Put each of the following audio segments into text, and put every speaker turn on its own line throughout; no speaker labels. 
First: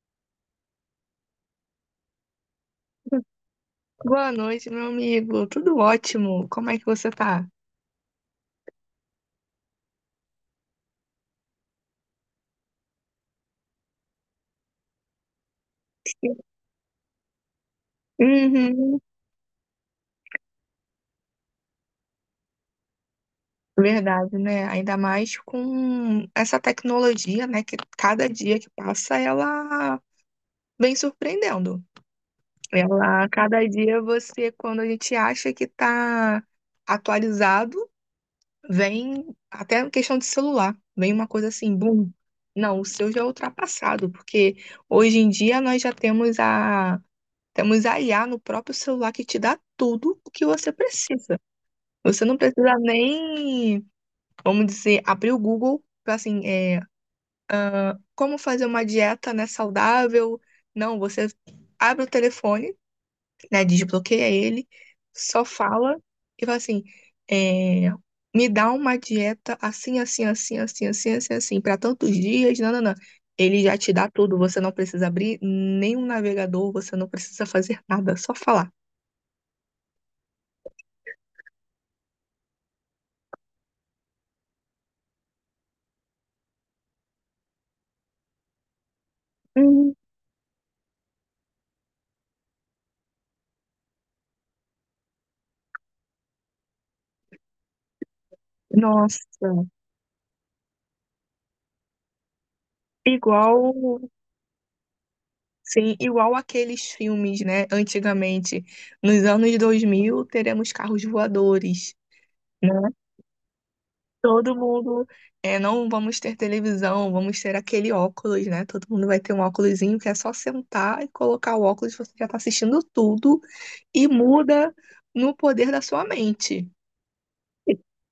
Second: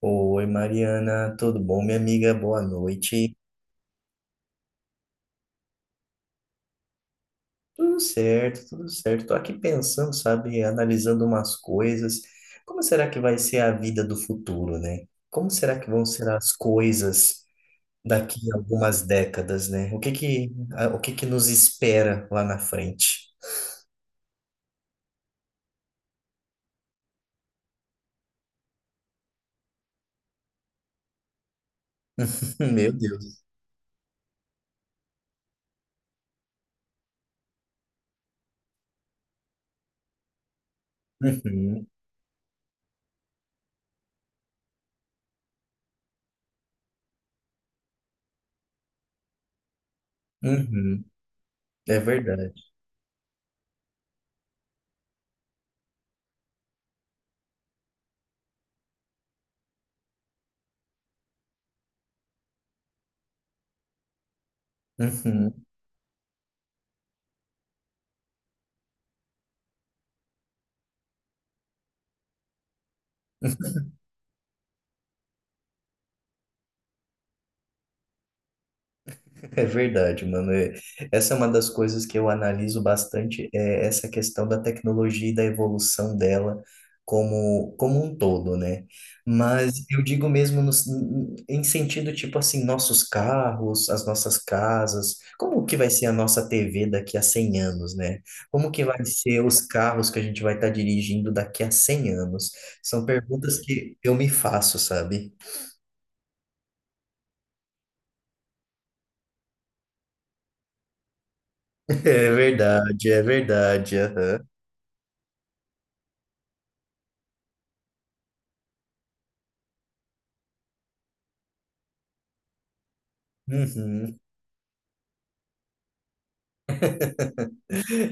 Oi, Mariana, tudo bom, minha amiga? Boa noite.
Boa noite, meu amigo. Tudo ótimo. Como é que você tá?
Tudo certo, tudo certo. Tô aqui pensando, sabe, analisando umas coisas. Como será que vai ser a vida do futuro, né? Como será que vão ser as coisas daqui a
Uhum,
algumas décadas, né? O que que nos espera lá na frente?
verdade, né? Ainda mais com essa tecnologia, né? Que cada dia que passa, ela vem surpreendendo.
Meu
Ela,
Deus.
cada dia você, quando a gente acha que tá atualizado, vem até a questão de celular. Vem uma coisa assim,
Uhum,
bum. Não, o seu já é ultrapassado, porque hoje em dia nós já temos a Temos a IA no próprio celular que te dá tudo o que você
uhum.
precisa.
É
Você não
verdade.
precisa nem, vamos dizer, abrir o Google, para assim, como fazer uma dieta, né, saudável. Não, você abre o telefone, né, desbloqueia ele, só
Uhum.
fala e fala assim, é, me dá uma dieta assim, assim, assim, assim, assim, assim, assim, para tantos dias, não, não, não. Ele já te dá tudo, você não precisa abrir nenhum navegador, você não precisa fazer nada, só falar.
É verdade, mano. Essa é uma das coisas que eu analiso bastante, é essa questão da tecnologia e da evolução dela como, como um todo, né? Mas eu digo mesmo no, em sentido tipo assim, nossos carros, as nossas casas, como que vai ser a nossa TV daqui a 100 anos, né? Como que vai ser
Nossa,
os carros que a gente vai estar dirigindo daqui a 100 anos? São
igual,
perguntas que eu me faço, sabe?
sim, igual aqueles filmes, né? Antigamente, nos anos 2000 teremos carros voadores,
É
né?
verdade, é verdade. Aham.
Todo mundo, não vamos ter televisão, vamos ter aquele óculos, né? Todo mundo vai ter um óculosinho que é só sentar e colocar o óculos, você já tá assistindo tudo e
Uhum.
muda no poder da sua mente.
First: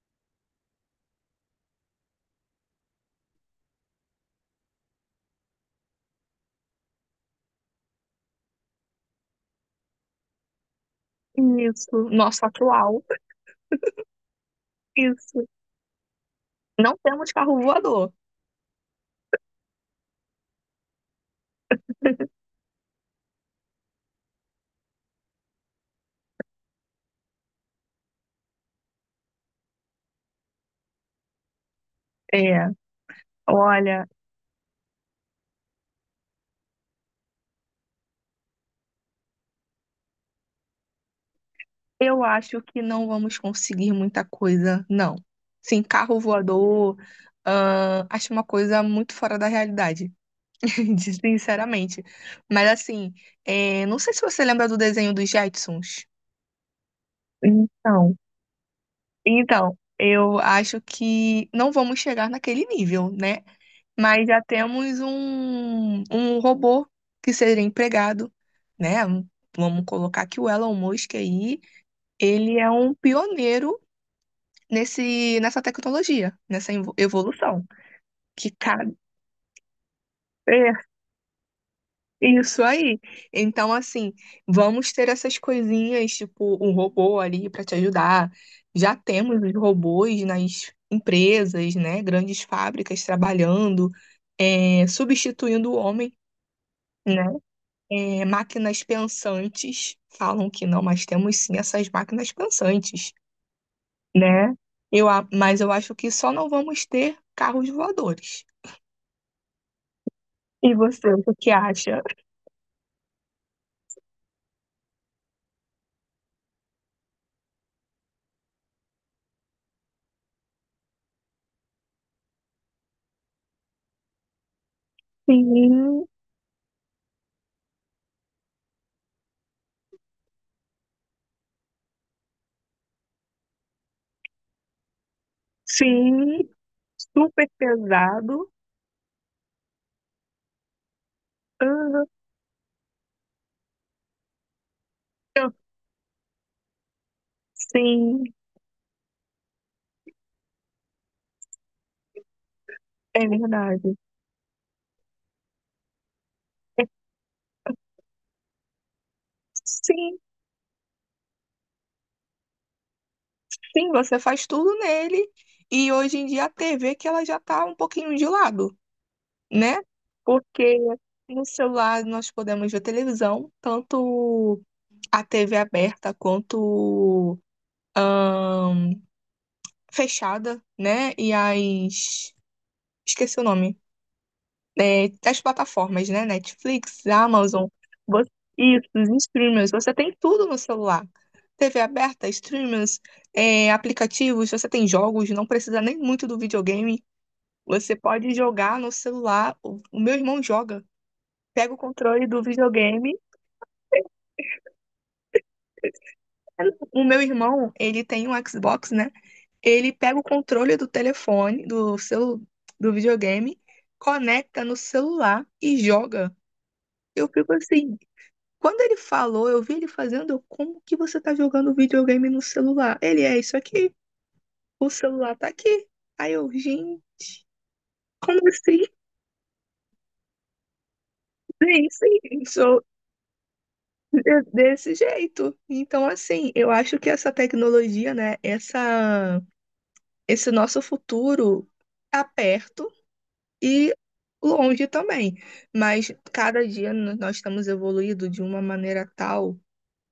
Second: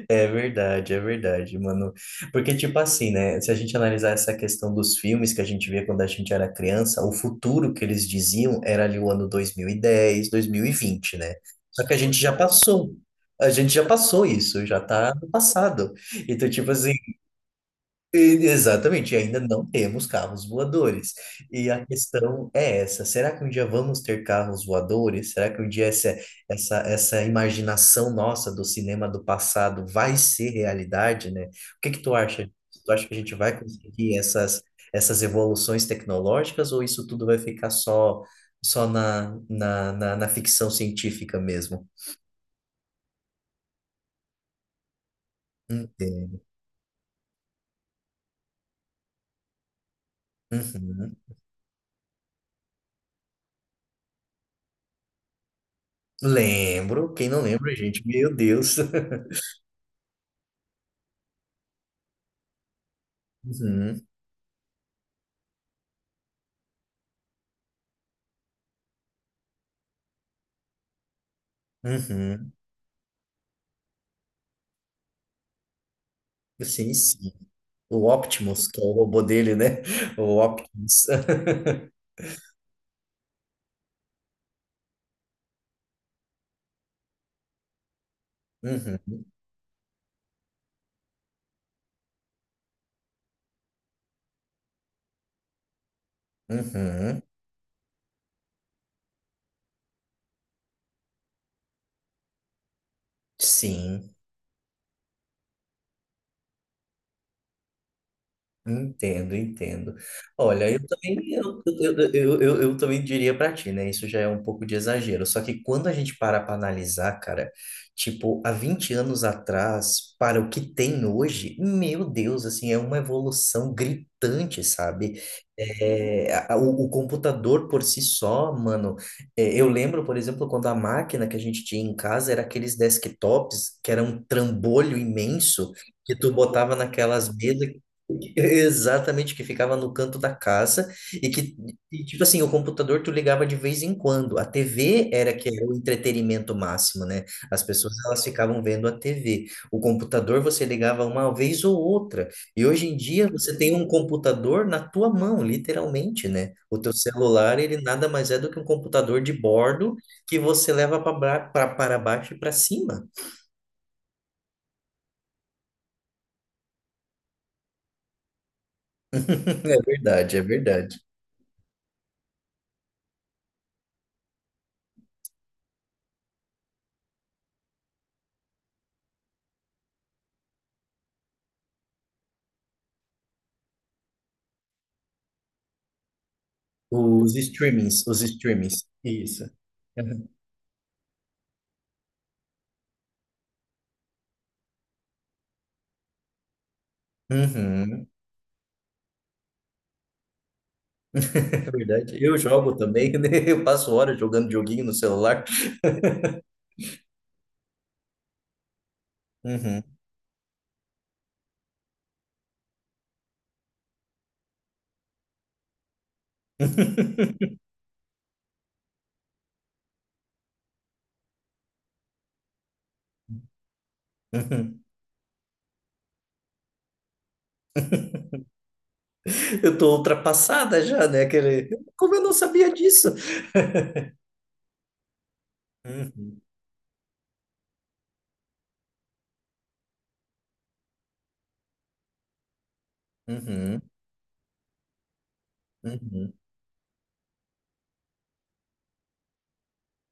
É verdade, mano. Porque, tipo assim, né? Se a gente analisar essa questão dos filmes que a gente via quando a gente era criança, o futuro que eles diziam era ali o ano dois mil e dez, 2020, né? Só que a
Isso,
gente já
nosso
passou.
atual,
A gente já passou isso, já tá no
isso.
passado. Então, tipo assim,
Não temos carro voador.
Exatamente, e ainda não temos carros voadores. E a questão é essa: será que um dia vamos ter carros voadores? Será que um dia essa imaginação nossa do cinema do passado vai ser realidade, né? O que que tu acha?
É,
Tu acha que a gente vai
olha.
conseguir essas evoluções tecnológicas ou isso tudo vai ficar só na ficção científica mesmo?
Eu acho que não vamos conseguir muita coisa, não. Sim, carro
Entendo.
voador, acho uma coisa muito fora da realidade,
Uhum.
sinceramente. Mas assim, não sei se você lembra do desenho dos Jetsons.
Lembro, quem não lembra, gente?
Então,
Meu Deus.
então, eu acho que não vamos chegar naquele nível, né?
Uhum,
Mas já temos um robô que seria empregado, né? Vamos colocar que o Elon Musk aí,
uhum.
ele é um pioneiro nessa tecnologia, nessa
Sim, sim.
evolução,
O
que
Optimus, que é o
cabe.
robô dele, né? O
É,
Optimus.
isso aí. Então, assim, vamos ter essas coisinhas, tipo, um robô ali para te ajudar. Já temos os robôs nas empresas, né? Grandes fábricas trabalhando, substituindo o homem,
Uhum, uhum.
né? É, máquinas pensantes, falam que não, mas temos sim essas máquinas pensantes,
Sim.
né? Mas eu acho que só não vamos ter carros voadores.
Entendo, entendo. Olha,
E
eu
você,
também,
o que que acha?
eu também diria pra ti, né? Isso já é um pouco de exagero. Só que quando a gente para pra analisar, cara, tipo, há 20 anos atrás, para o que tem hoje, meu Deus, assim, é uma evolução gritante, sabe?
Sim,
O computador por si só, mano. É, eu lembro, por exemplo, quando a máquina que a gente tinha em casa era aqueles desktops que era um trambolho imenso que tu
sim,
botava naquelas
super
mesas.
pesado.
Exatamente, que ficava no canto da
Aham,
tipo assim, o computador tu ligava de vez em quando. A TV era que
eu-
era o entretenimento máximo, né? As pessoas elas
sim,
ficavam vendo a TV. O computador você ligava uma vez ou outra. E hoje em dia
é
você tem um
verdade.
computador na tua mão, literalmente, né? O teu celular, ele nada mais é do que um computador de bordo
Sim,
que você leva para baixo e para cima.
sim, você faz tudo nele. E hoje em dia a TV que ela já tá um pouquinho de lado, né?
É verdade, é
Porque
verdade.
no celular nós podemos ver televisão, tanto a TV aberta quanto ahn, fechada, né? E as... Esqueci o nome. É, das plataformas, né? Netflix,
Os
Amazon,
streamings, os
você,
streamings.
isso, os
Isso.
streamers, você tem tudo no celular. TV aberta, streamers, aplicativos, você tem jogos, não precisa nem muito do videogame. Você
Uhum.
pode jogar no celular. O meu irmão joga.
É
Pega o
verdade.
controle
Eu
do
jogo também,
videogame.
né? Eu passo horas jogando joguinho no celular.
O meu irmão, ele tem um Xbox, né? Ele
Uhum.
pega o controle do telefone, do videogame, conecta no celular e joga. Eu fico assim, quando ele falou, eu vi ele fazendo, eu, como que você tá jogando videogame no celular? Ele é isso aqui,
Uhum.
o celular tá aqui. Aí eu, gente, como assim?
Eu tô ultrapassada já, né? Aquele...
Sim,
Como eu não
sim,
sabia
sou
disso?
desse jeito. Então,
Uhum,
assim, eu acho que essa tecnologia, esse nosso futuro tá perto
uhum,
e longe também. Mas
uhum.
cada dia nós estamos evoluindo de uma maneira tal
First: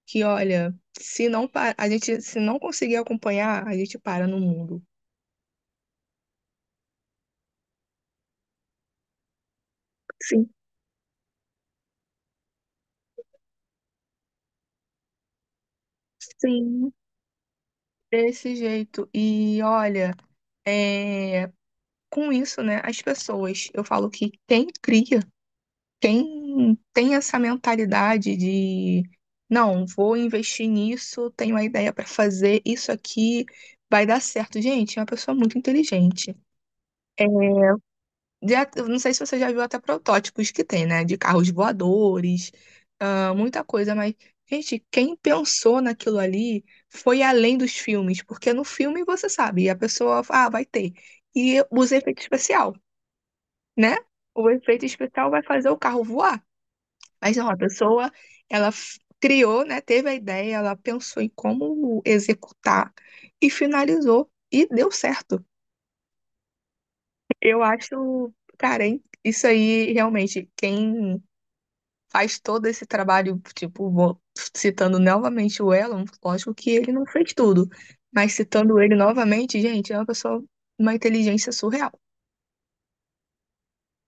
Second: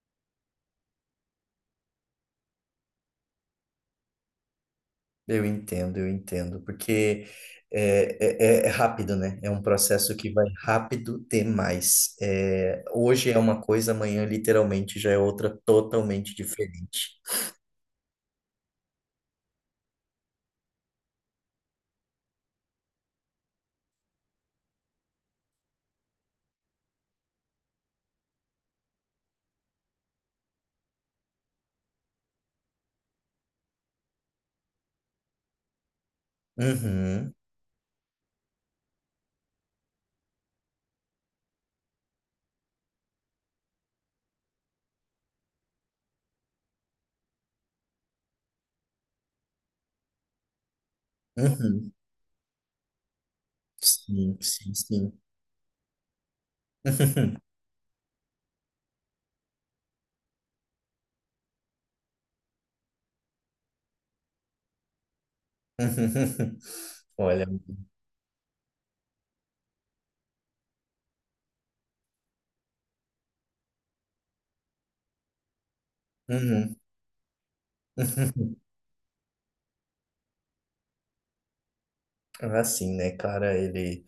que, olha, se a gente se não conseguir acompanhar, a gente para no mundo.
Eu entendo, porque é rápido, né? É um processo que vai
Sim,
rápido demais. É, hoje é uma coisa, amanhã literalmente já é outra totalmente
sim.
diferente.
Desse jeito. E olha, é, com isso, né, as pessoas, eu falo que quem cria, quem tem essa mentalidade de não, vou investir nisso, tenho uma ideia para fazer, isso aqui vai dar certo. Gente, é uma pessoa muito inteligente. É,
Uhum,
já, eu não sei se você já viu até protótipos que tem, né? De carros voadores, ah, muita coisa, mas, gente, quem pensou naquilo ali foi além dos filmes, porque no filme você sabe, a pessoa, ah, vai ter. E
uhum.
usa efeito especial, né?
Sim,
O
sim,
efeito
sim.
especial vai fazer o carro voar. Mas não, a pessoa, ela criou, né? Teve a ideia, ela pensou em como executar e finalizou. E deu certo.
Olha,
Eu acho, cara, hein? Isso aí, realmente, quem faz todo esse trabalho, tipo, citando novamente o Elon, lógico que
uhum.
ele não fez tudo, mas citando ele novamente, gente, é uma pessoa, uma inteligência surreal.
Assim, né, cara, ele.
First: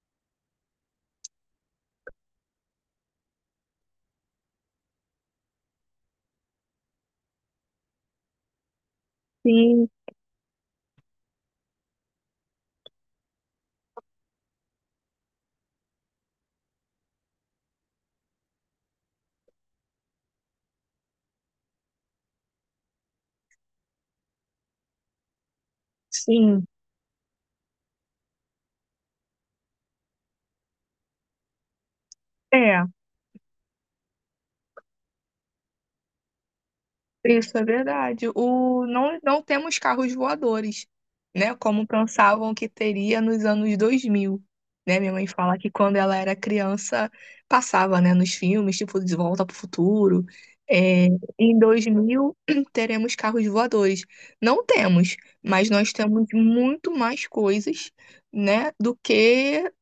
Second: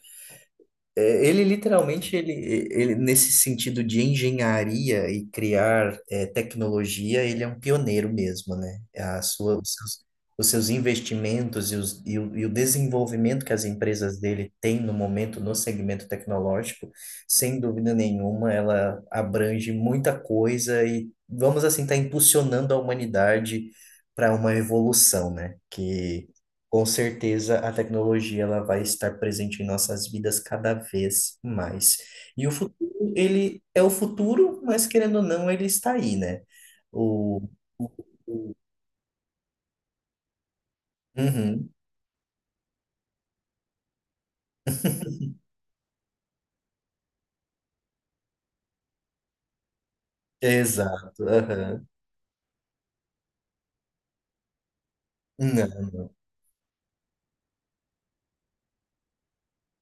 É, ele nesse sentido de engenharia e criar é, tecnologia, ele é um pioneiro mesmo, né?
Sim,
Os seus investimentos e o desenvolvimento que as empresas dele têm no momento no segmento tecnológico, sem dúvida nenhuma, ela abrange muita coisa e vamos assim estar impulsionando a humanidade para uma evolução, né? Que
sim.
com certeza a tecnologia ela vai estar presente em nossas vidas cada vez mais. E o futuro,
É.
ele é o futuro, mas querendo ou não, ele está aí, né? O...
Isso é verdade.
o-
O, não, não temos carros voadores, né?
Uhum,
Como pensavam que teria nos anos dois mil, né? Minha mãe fala que quando ela era criança, passava, né? Nos filmes, tipo De Volta para o Futuro. É,
exato.
em
Aham.
2000 teremos carros voadores. Não temos, mas
Não.
nós temos muito mais coisas, né? Do que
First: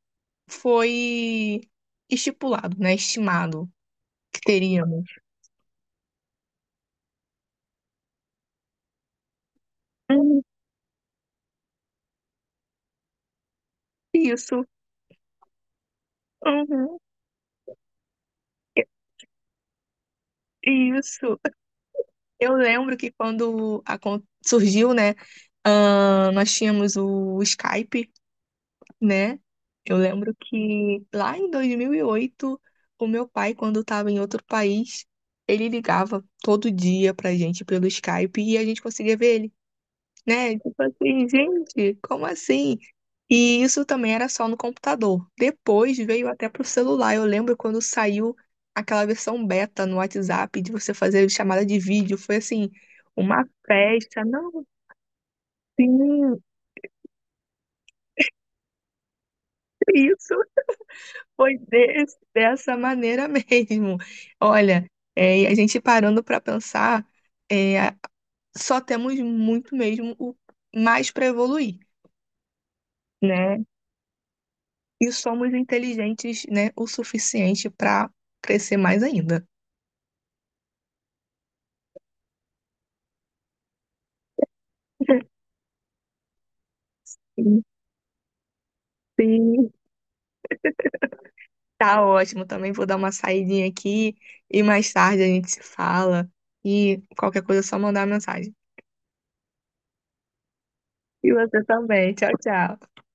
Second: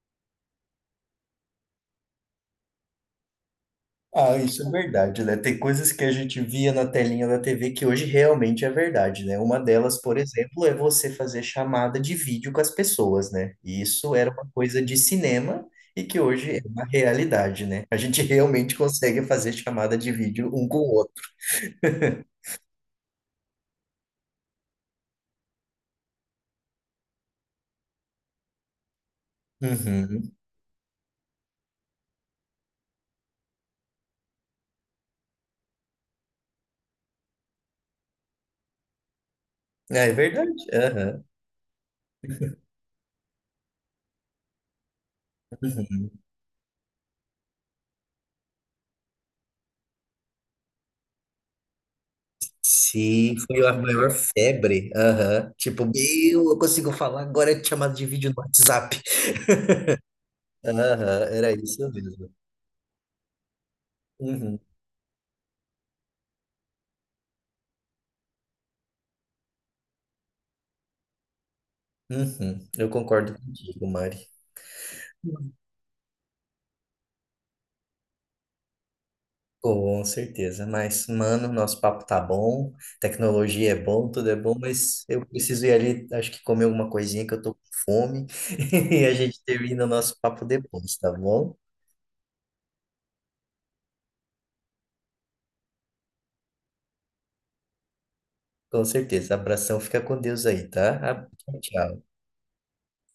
foi estipulado, né? Estimado
Ah,
que
isso é
teríamos.
verdade, né? Tem coisas que a gente via na telinha da TV que hoje realmente é verdade, né? Uma delas, por
Uhum,
exemplo, é você fazer chamada de vídeo com as pessoas, né? E isso era uma
isso.
coisa de cinema e que hoje é uma
Uhum.
realidade, né? A gente realmente consegue fazer chamada de vídeo um com o outro.
Isso. Eu lembro que quando surgiu, né, nós tínhamos o Skype, né? Eu
Uhum.
lembro que lá em 2008, o meu pai, quando estava em outro país, ele ligava todo dia pra gente pelo Skype e a gente conseguia ver ele,
É
né?
verdade.
Tipo
Aham.
assim, gente, como assim? E isso também era só no computador. Depois
Uhum.
veio até pro celular. Eu lembro quando saiu aquela versão beta no WhatsApp de você fazer chamada de vídeo. Foi assim,
Sim,
uma
foi a maior
festa. Não,
febre. Aham. Tipo,
sim,
meu, eu consigo falar agora de chamada de vídeo no WhatsApp.
isso
Aham, era
foi
isso mesmo.
dessa maneira mesmo.
Uhum.
Olha, e a gente parando para pensar, é, só temos muito mesmo o mais para evoluir,
Uhum, eu concordo
né?
contigo, Mari.
E somos inteligentes, né, o suficiente para crescer mais ainda.
Com certeza. Mas, mano, nosso papo tá bom, tecnologia é bom, tudo é bom, mas eu preciso ir ali, acho que comer alguma coisinha que eu tô com fome. E a gente
Sim.
termina o nosso papo depois, tá bom?
Tá ótimo, também vou dar uma saidinha aqui e mais tarde a gente se fala e qualquer coisa é só mandar mensagem.
Com certeza. Abração, fica com Deus aí, tá?
E você
Tchau.
também. Tchau, tchau.